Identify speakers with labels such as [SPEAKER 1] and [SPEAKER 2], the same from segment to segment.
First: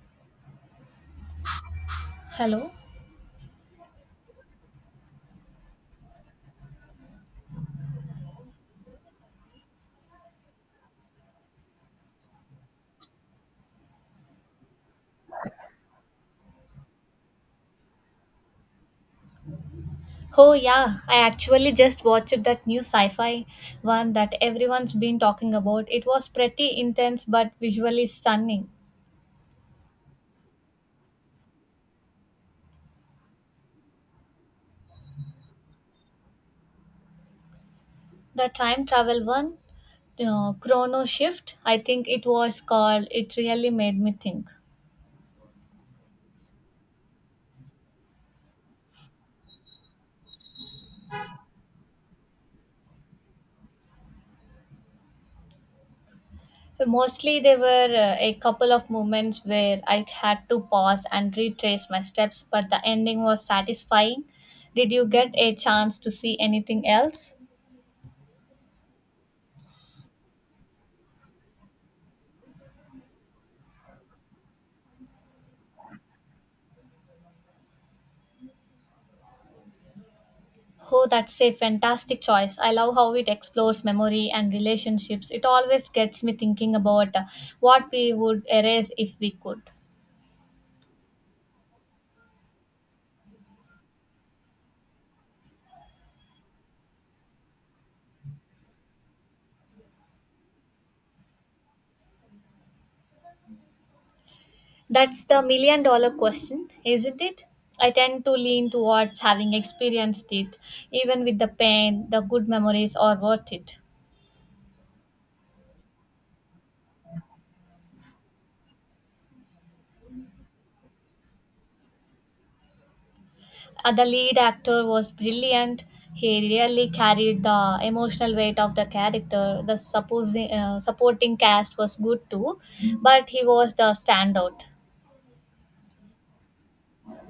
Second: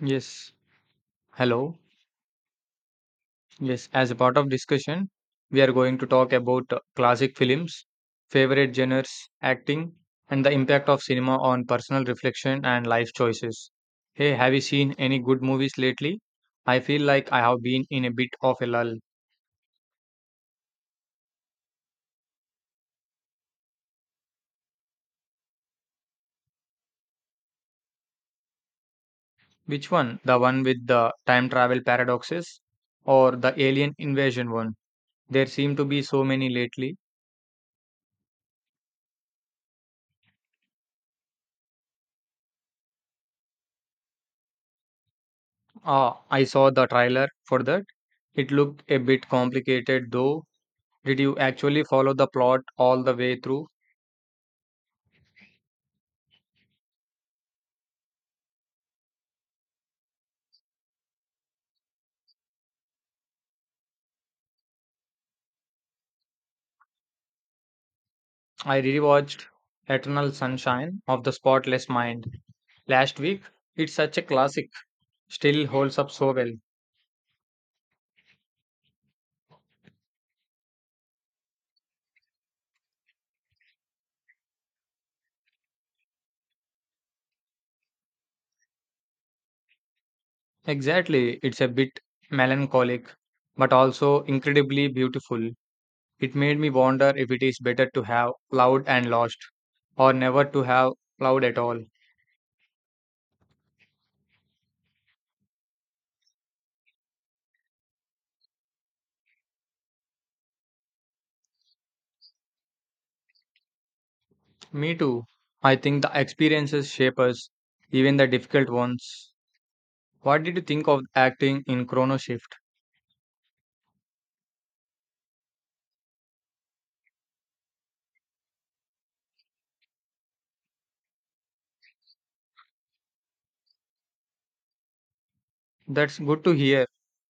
[SPEAKER 1] Yes, hello.
[SPEAKER 2] Hello.
[SPEAKER 1] Yes, as a part of discussion, we are going to talk about classic films, favorite genres, acting, and the impact of cinema on personal reflection and life choices. Hey, have you seen any good movies lately? I feel like I have been in a bit of a lull.
[SPEAKER 2] Oh yeah, I actually just watched that new sci-fi one that everyone's been talking about. It was pretty intense but visually stunning.
[SPEAKER 1] Which one? The one with the time travel paradoxes or the alien invasion one? There seem to be so many lately.
[SPEAKER 2] The time travel one, Chrono Shift, I think it was called. It really made me think.
[SPEAKER 1] Ah, I saw the trailer for that. It looked a bit complicated though. Did you actually follow the plot all the way through?
[SPEAKER 2] Mostly there were a couple of moments where I had to pause and retrace my steps, but the ending was satisfying. Did you get a chance to see anything else?
[SPEAKER 1] I rewatched Eternal Sunshine of the Spotless Mind last week. It's such a classic, still holds up so well.
[SPEAKER 2] Oh, that's a fantastic choice. I love how it explores memory and relationships. It always gets me thinking about what we would erase if we could.
[SPEAKER 1] Exactly, it's a bit melancholic, but also incredibly beautiful. It made me wonder if it is better to have loved and lost, or never to have loved at all.
[SPEAKER 2] That's the million dollar question, isn't it? I tend to lean towards having experienced it, even with the pain, the good memories are worth it.
[SPEAKER 1] Me too. I think the experiences shape us, even the difficult ones. What did you think of acting in Chrono Shift?
[SPEAKER 2] The lead actor was brilliant. He really carried the emotional weight of the character. The supporting cast was good too, but he was the standout.
[SPEAKER 1] That's good to hear.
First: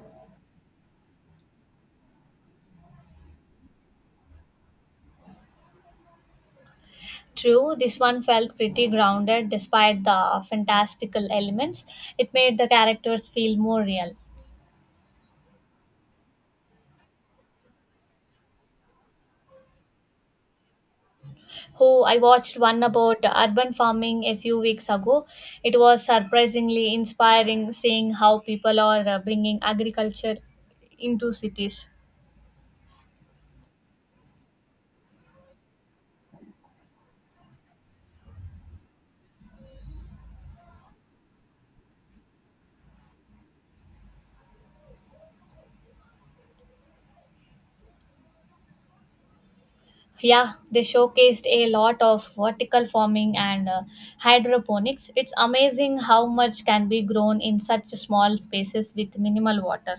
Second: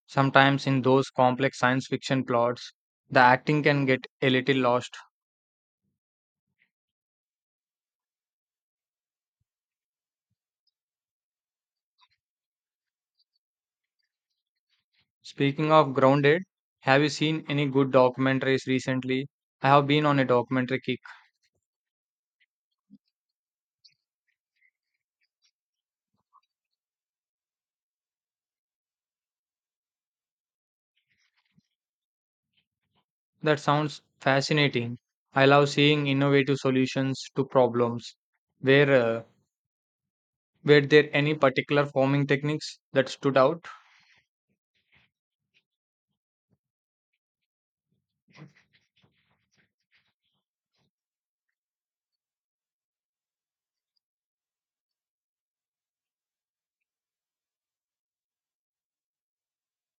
[SPEAKER 1] Sometimes in those complex science fiction plots, the acting can get a little lost.
[SPEAKER 2] True, this one felt pretty grounded despite the fantastical elements. It made the characters feel more real.
[SPEAKER 1] Speaking of grounded, have you seen any good documentaries recently? I have been on a documentary kick.
[SPEAKER 2] Who I watched one about urban farming a few weeks ago. It was surprisingly inspiring seeing how people are bringing agriculture into cities.
[SPEAKER 1] That sounds fascinating. I love seeing innovative solutions to problems. Were uh, were there any particular forming techniques that stood out?
[SPEAKER 2] Yeah, they showcased a lot of vertical farming and hydroponics. It's amazing how much can be grown in such small spaces with minimal water.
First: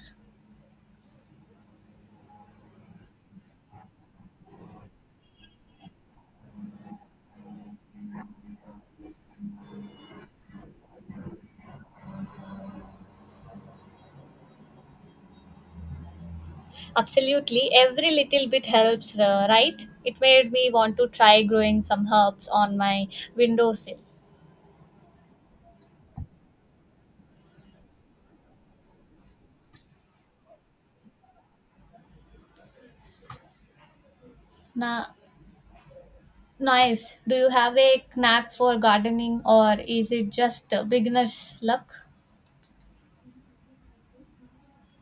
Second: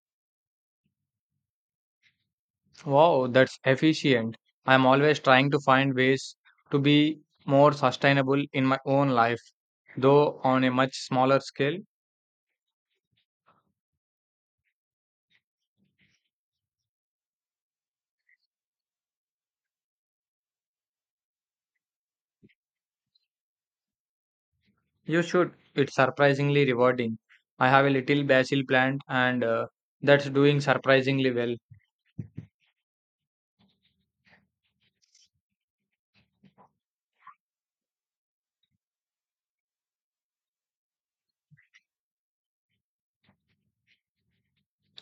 [SPEAKER 1] Wow, that's efficient. I'm always trying to find ways to be more sustainable in my own life, though on a much smaller scale.
[SPEAKER 2] Absolutely, every little bit helps, right? It made me want to try growing some herbs on my windowsill.
[SPEAKER 1] You should. It's surprisingly rewarding. I have a little basil plant, and that's doing surprisingly well.
[SPEAKER 2] Na- Nice. Do you have a knack for gardening, or is it just beginner's luck?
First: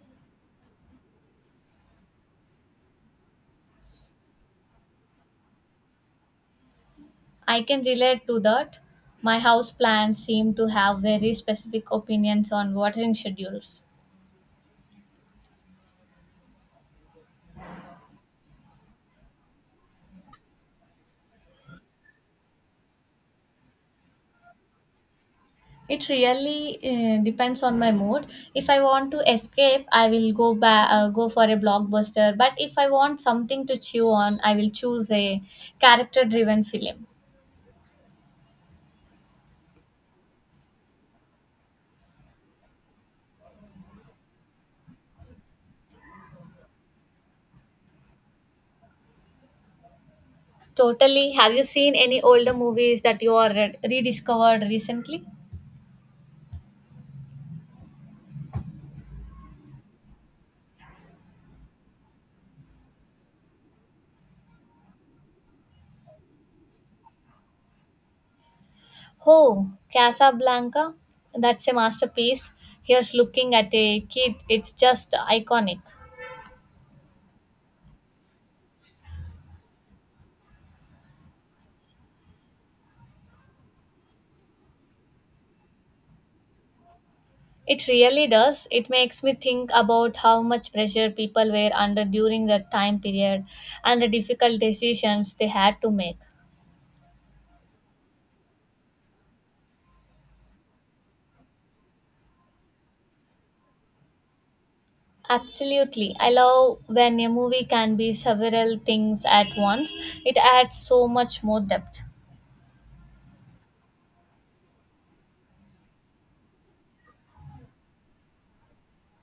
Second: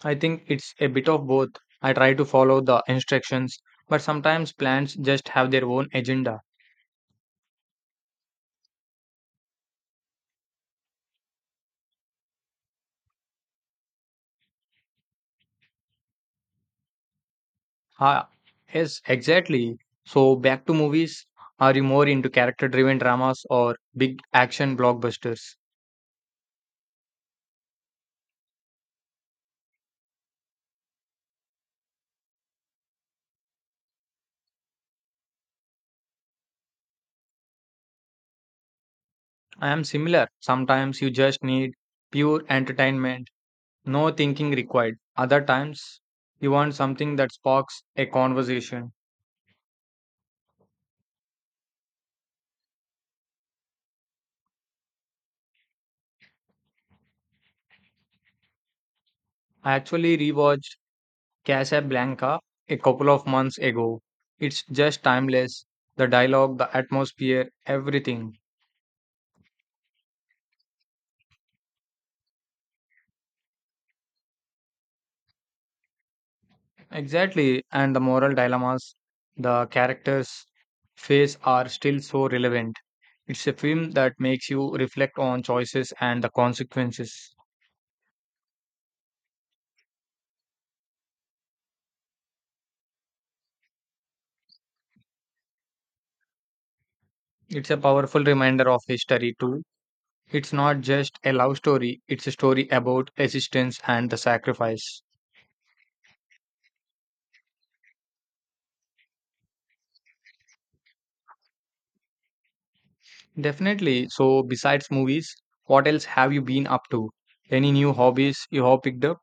[SPEAKER 1] I think it's a bit of both. I try to follow the instructions, but sometimes plants just have their own agenda.
[SPEAKER 2] I can relate to that. My house plants seem to have very specific opinions on watering schedules.
[SPEAKER 1] Ah, yes, exactly. So back to movies. Are you more into character-driven dramas or big action blockbusters?
[SPEAKER 2] It really depends on my mood. If I want to escape, I will go for a blockbuster. But if I want something to chew on, I will choose a character-driven film.
[SPEAKER 1] I am similar. Sometimes you just need pure entertainment, no thinking required. Other times you want something that sparks a conversation.
[SPEAKER 2] Totally. Have you seen any older movies that you are rediscovered recently?
[SPEAKER 1] I actually rewatched Casablanca a couple of months ago. It's just timeless. The dialogue, the atmosphere, everything.
[SPEAKER 2] Oh, Casablanca. That's a masterpiece. Here's looking at a kid. It's just iconic.
[SPEAKER 1] Exactly, and the moral dilemmas the characters face are still so relevant. It's a film that makes you reflect on choices and the consequences.
[SPEAKER 2] It really does. It makes me think about how much pressure people were under during that time period and the difficult decisions they had to make.
[SPEAKER 1] It's a powerful reminder of history, too. It's not just a love story, it's a story about resistance and the sacrifice.
[SPEAKER 2] Absolutely. I love when a movie can be several things at once. It adds so much more depth.
[SPEAKER 1] Definitely. So, besides movies, what else have you been up to? Any new hobbies you have picked up?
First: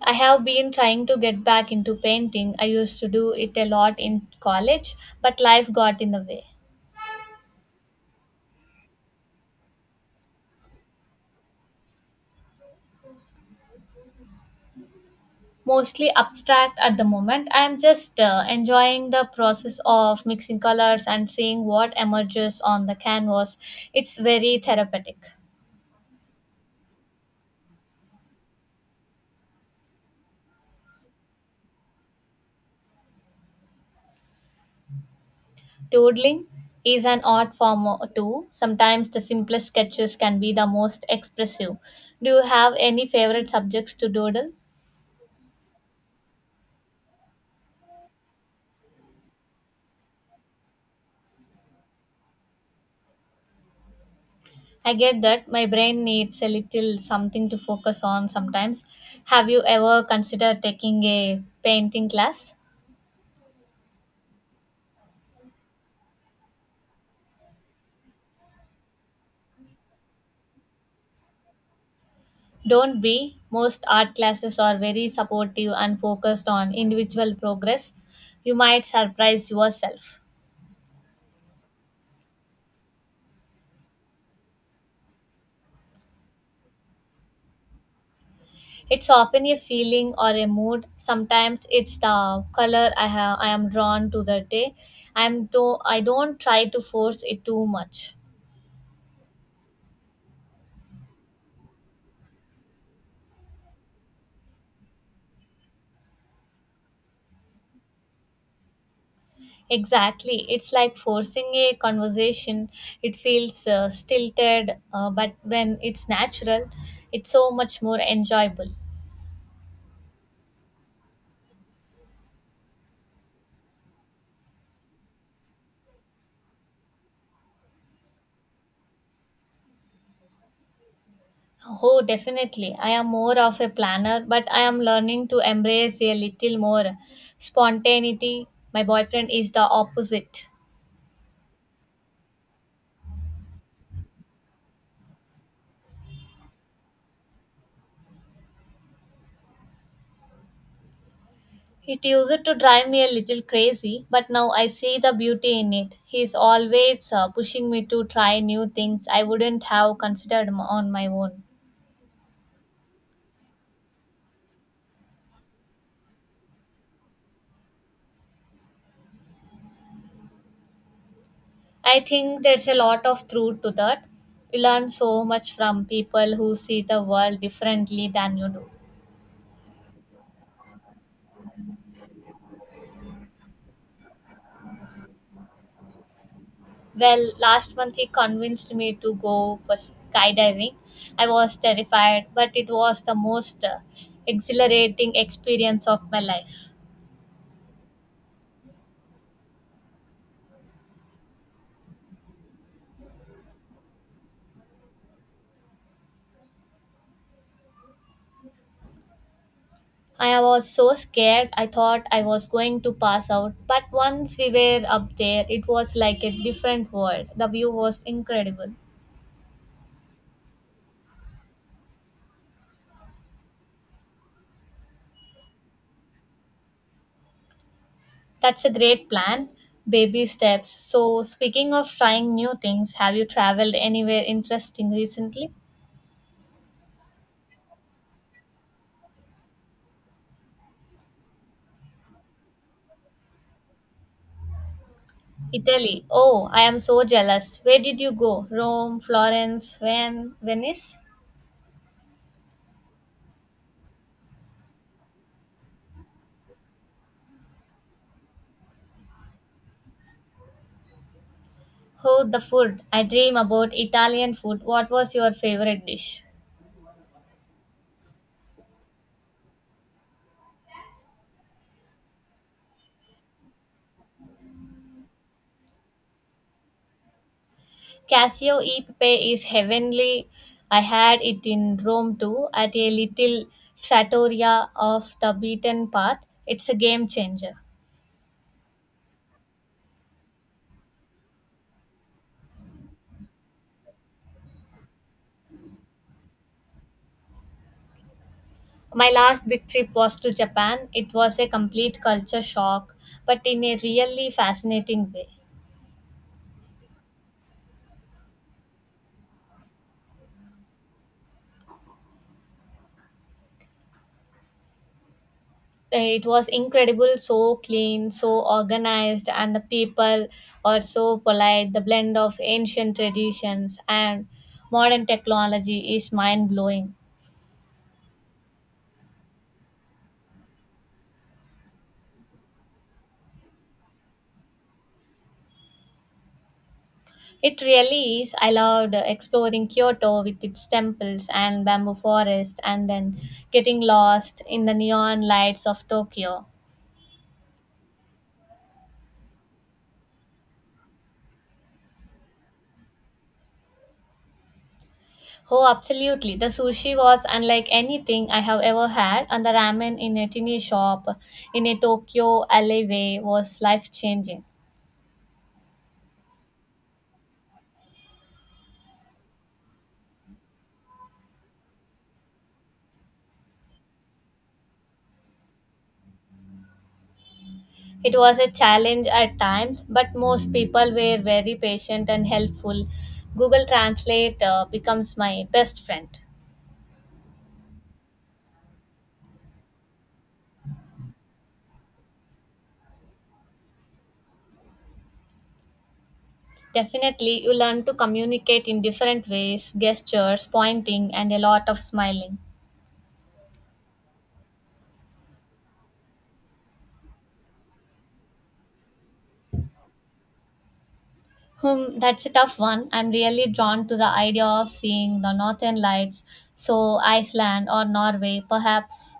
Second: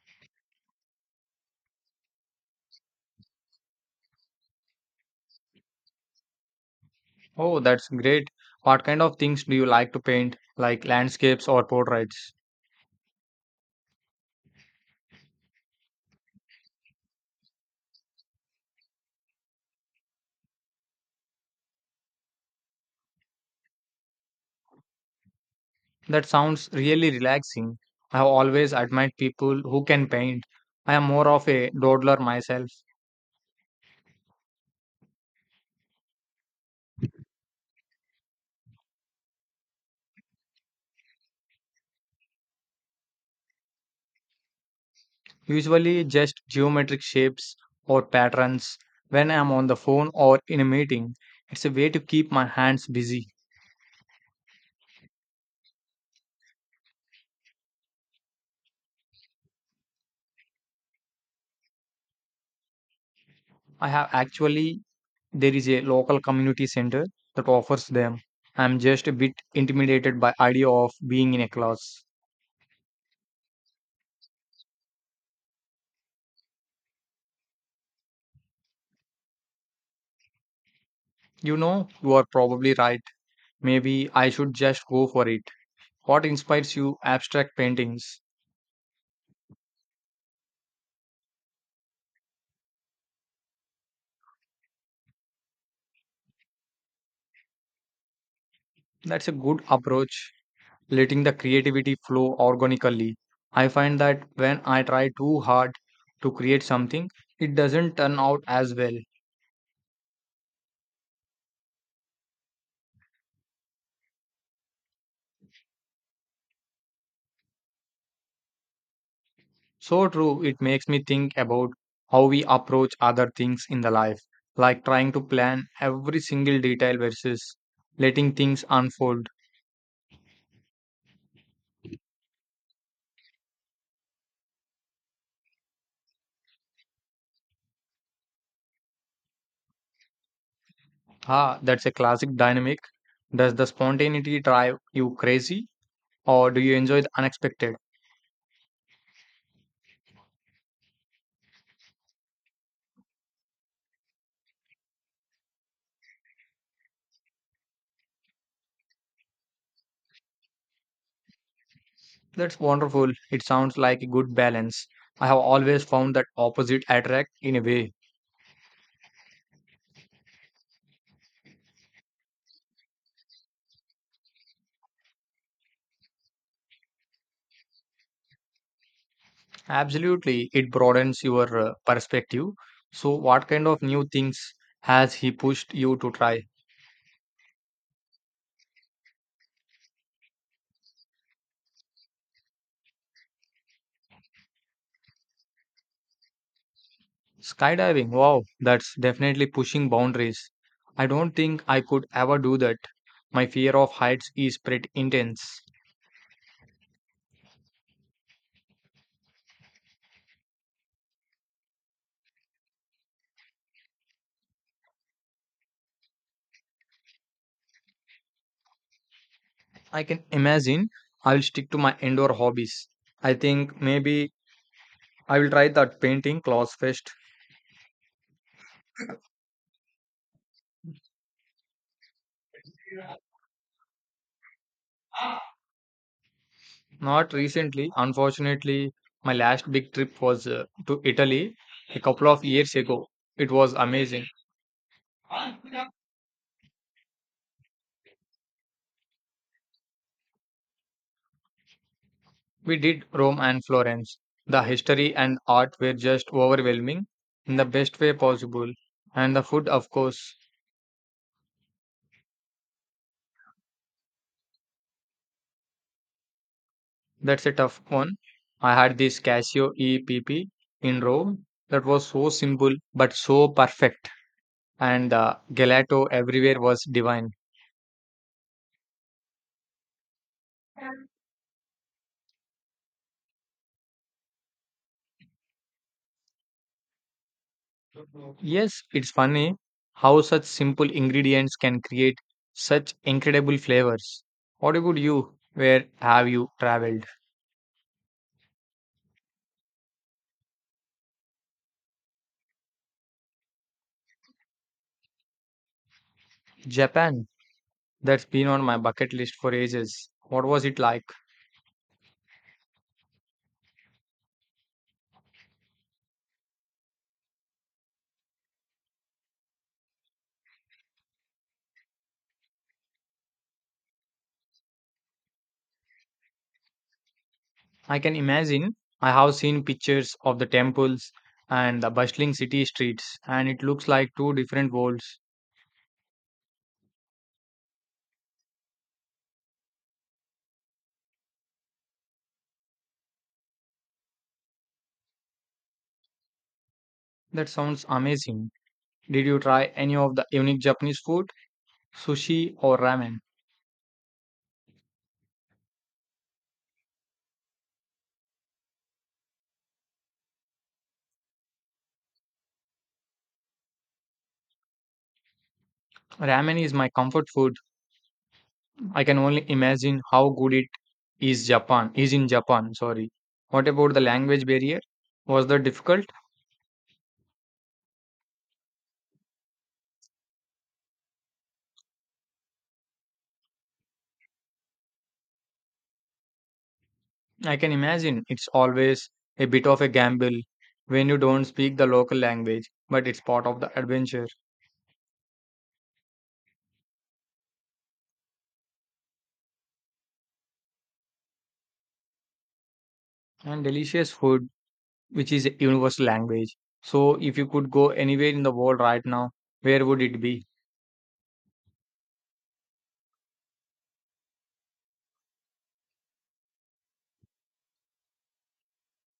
[SPEAKER 2] I have been trying to get back into painting. I used to do it a lot in college, but life got in the way.
[SPEAKER 1] Oh, that's great. What kind of things do you like to paint, like landscapes or portraits?
[SPEAKER 2] Mostly abstract at the moment. I am just enjoying the process of mixing colors and seeing what emerges on the canvas. It's very therapeutic.
[SPEAKER 1] That sounds really relaxing. I have always admired people who can paint. I am more of a doodler myself,
[SPEAKER 2] Doodling is an art form too. Sometimes the simplest sketches can be the most expressive. Do you have any favorite subjects to doodle?
[SPEAKER 1] usually just geometric shapes or patterns when I am on the phone or in a meeting. It's a way to keep my hands busy.
[SPEAKER 2] I get that my brain needs a little something to focus on sometimes. Have you ever considered taking a painting class?
[SPEAKER 1] I have actually, there is a local community center that offers them. I'm just a bit intimidated by idea of being in a class.
[SPEAKER 2] Don't be. Most art classes are very supportive and focused on individual progress. You might surprise yourself.
[SPEAKER 1] You know, you are probably right. Maybe I should just go for it. What inspires you abstract paintings?
[SPEAKER 2] It's often a feeling or a mood. Sometimes it's the color I am drawn to that day. I don't try to force it too much.
[SPEAKER 1] That's a good approach, letting the creativity flow organically. I find that when I try too hard to create something, it doesn't turn out as well.
[SPEAKER 2] Exactly. It's like forcing a conversation. It feels stilted, but when it's natural, it's so much more enjoyable.
[SPEAKER 1] So true, it makes me think about how we approach other things in the life, like trying to plan every single detail versus letting things unfold.
[SPEAKER 2] Oh, definitely. I am more of a planner, but I am learning to embrace a little more spontaneity. My boyfriend is the opposite.
[SPEAKER 1] Ah, that's a classic dynamic. Does the spontaneity drive you crazy, or do you enjoy the unexpected?
[SPEAKER 2] It used to drive me a little crazy, but now I see the beauty in it. He is always pushing me to try new things I wouldn't have considered on my own.
[SPEAKER 1] That's wonderful. It sounds like a good balance. I have always found that opposite attract in a way.
[SPEAKER 2] I think there's a lot of truth to that. You learn so much from people who see the world differently than you do.
[SPEAKER 1] Absolutely, it broadens your perspective. So, what kind of new things has he pushed you to try?
[SPEAKER 2] Well, last month he convinced me to go for skydiving. I was terrified, but it was the most exhilarating experience of my life.
[SPEAKER 1] Skydiving. Wow, that's definitely pushing boundaries. I don't think I could ever do that. My fear of heights is pretty intense.
[SPEAKER 2] I was so scared, I thought I was going to pass out. But once we were up there, it was like a different world. The view was incredible.
[SPEAKER 1] I can imagine I'll stick to my indoor hobbies. I think maybe I will try that painting class first.
[SPEAKER 2] That's a great plan. Baby steps. So, speaking of trying new things, have you traveled anywhere interesting recently?
[SPEAKER 1] Not recently. Unfortunately, my last big trip was to Italy a couple of years ago. It was amazing.
[SPEAKER 2] Italy. Oh, I am so jealous. Where did you go? Rome, Florence, Venice?
[SPEAKER 1] We did Rome and Florence. The history and art were just overwhelming in the best way possible. And the food, of course,
[SPEAKER 2] Oh, the food. I dream about Italian food. What was your favorite dish?
[SPEAKER 1] that's a tough one. I had this Casio EPP in Rome that was so simple but so perfect. And the gelato everywhere was divine.
[SPEAKER 2] Cassio e pepe is heavenly. I had it in Rome too, at a little trattoria off the beaten path. It's a game changer.
[SPEAKER 1] Yes, it's funny how such simple ingredients can create such incredible flavors. What about you? Where have you traveled?
[SPEAKER 2] My last big trip was to Japan. It was a complete culture shock, but in a really fascinating way.
[SPEAKER 1] Japan. That's been on my bucket list for ages. What was it like?
[SPEAKER 2] It was incredible, so clean, so organized, and the people are so polite. The blend of ancient traditions and modern technology is mind blowing.
[SPEAKER 1] I can imagine. I have seen pictures of the temples and the bustling city streets, and it looks like two different worlds.
[SPEAKER 2] It really is. I loved exploring Kyoto with its temples and bamboo forest, and then getting lost in the neon lights of Tokyo.
[SPEAKER 1] That sounds amazing. Did you try any of the unique Japanese food? Sushi or ramen?
[SPEAKER 2] Oh, absolutely. The sushi was unlike anything I have ever had, and the ramen in a tiny shop in a Tokyo alleyway was life changing.
[SPEAKER 1] Ramen is my comfort food. I can only imagine how good it is in Japan, sorry. What about the language barrier? Was that difficult?
[SPEAKER 2] It was a challenge at times, but most people were very patient and helpful. Google Translate becomes my best friend.
[SPEAKER 1] I can imagine it's always a bit of a gamble when you don't speak the local language, but it's part of the adventure.
[SPEAKER 2] Definitely, you learn to communicate in different ways: gestures, pointing, and a lot of smiling.
[SPEAKER 1] And delicious food, which is a universal language. So if you could go anywhere in the world right now, where would it be?
[SPEAKER 2] Hmm, that's a tough one. I'm really drawn to the idea of seeing the northern lights, so Iceland or Norway, perhaps.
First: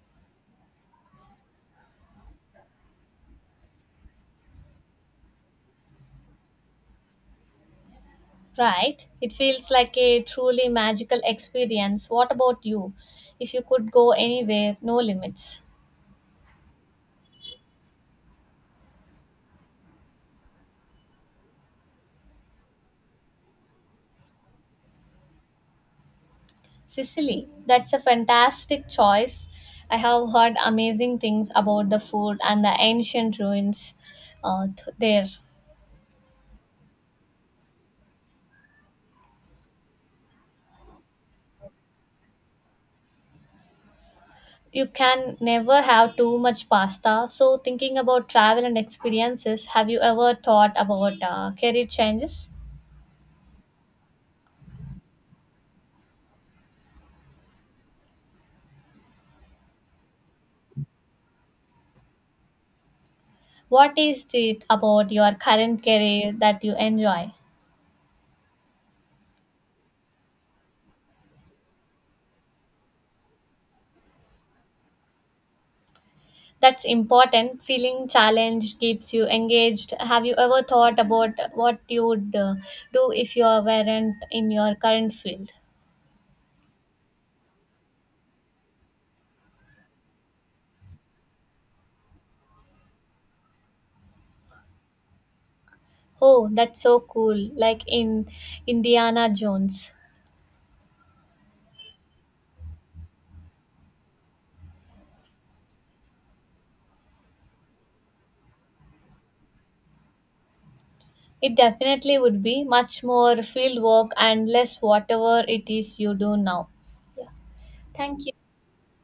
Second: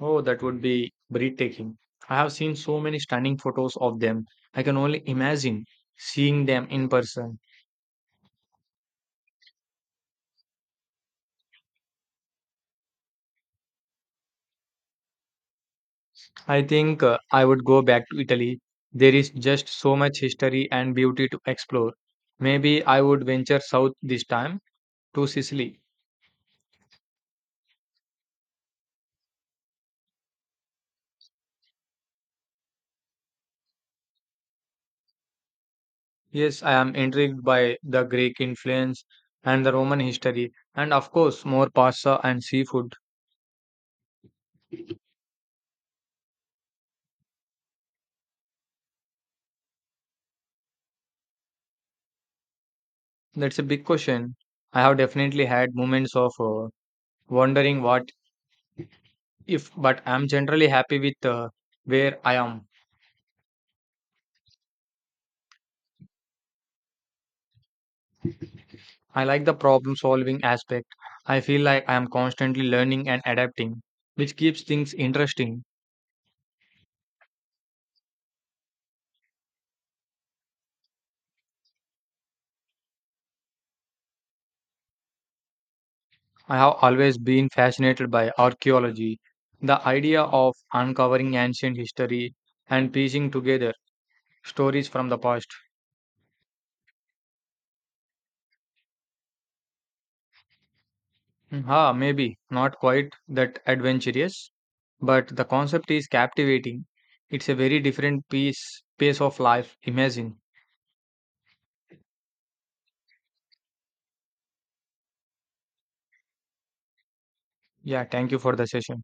[SPEAKER 1] Oh, that would be breathtaking. I have seen so many stunning photos of them. I can only imagine seeing them in person.
[SPEAKER 2] Right? It feels like a truly magical experience. What about you? If you could go anywhere, no limits.
[SPEAKER 1] I think I would go back to Italy. There is just so much history and beauty to explore. Maybe I would venture south this time to Sicily.
[SPEAKER 2] Sicily, that's a fantastic choice. I have heard amazing things about the food and the ancient ruins there.
[SPEAKER 1] Yes, I am intrigued by the Greek influence and the Roman history, and of course, more pasta and seafood.
[SPEAKER 2] You can never have too much pasta. So, thinking about travel and experiences, have you ever thought about career changes?
[SPEAKER 1] That's a big question. I have definitely had moments of wondering what if, but I'm generally happy with where I am.
[SPEAKER 2] What is it about your current career that you enjoy?
[SPEAKER 1] I like the problem solving aspect. I feel like I am constantly learning and adapting, which keeps things interesting.
[SPEAKER 2] That's important. Feeling challenged keeps you engaged. Have you ever thought about what you would do if you weren't in your current field?
[SPEAKER 1] I have always been fascinated by archaeology, the idea of uncovering ancient history and piecing together stories from the past.
[SPEAKER 2] Oh, that's so cool. Like in Indiana Jones.
[SPEAKER 1] Mm, Ha, maybe not quite that adventurous, but the concept is captivating. It's a very different piece pace of life. Imagine.
[SPEAKER 2] It definitely would be much more field work and less whatever it is you do now. Yeah.
[SPEAKER 1] Yeah,
[SPEAKER 2] Thank
[SPEAKER 1] thank
[SPEAKER 2] you.
[SPEAKER 1] you for the session.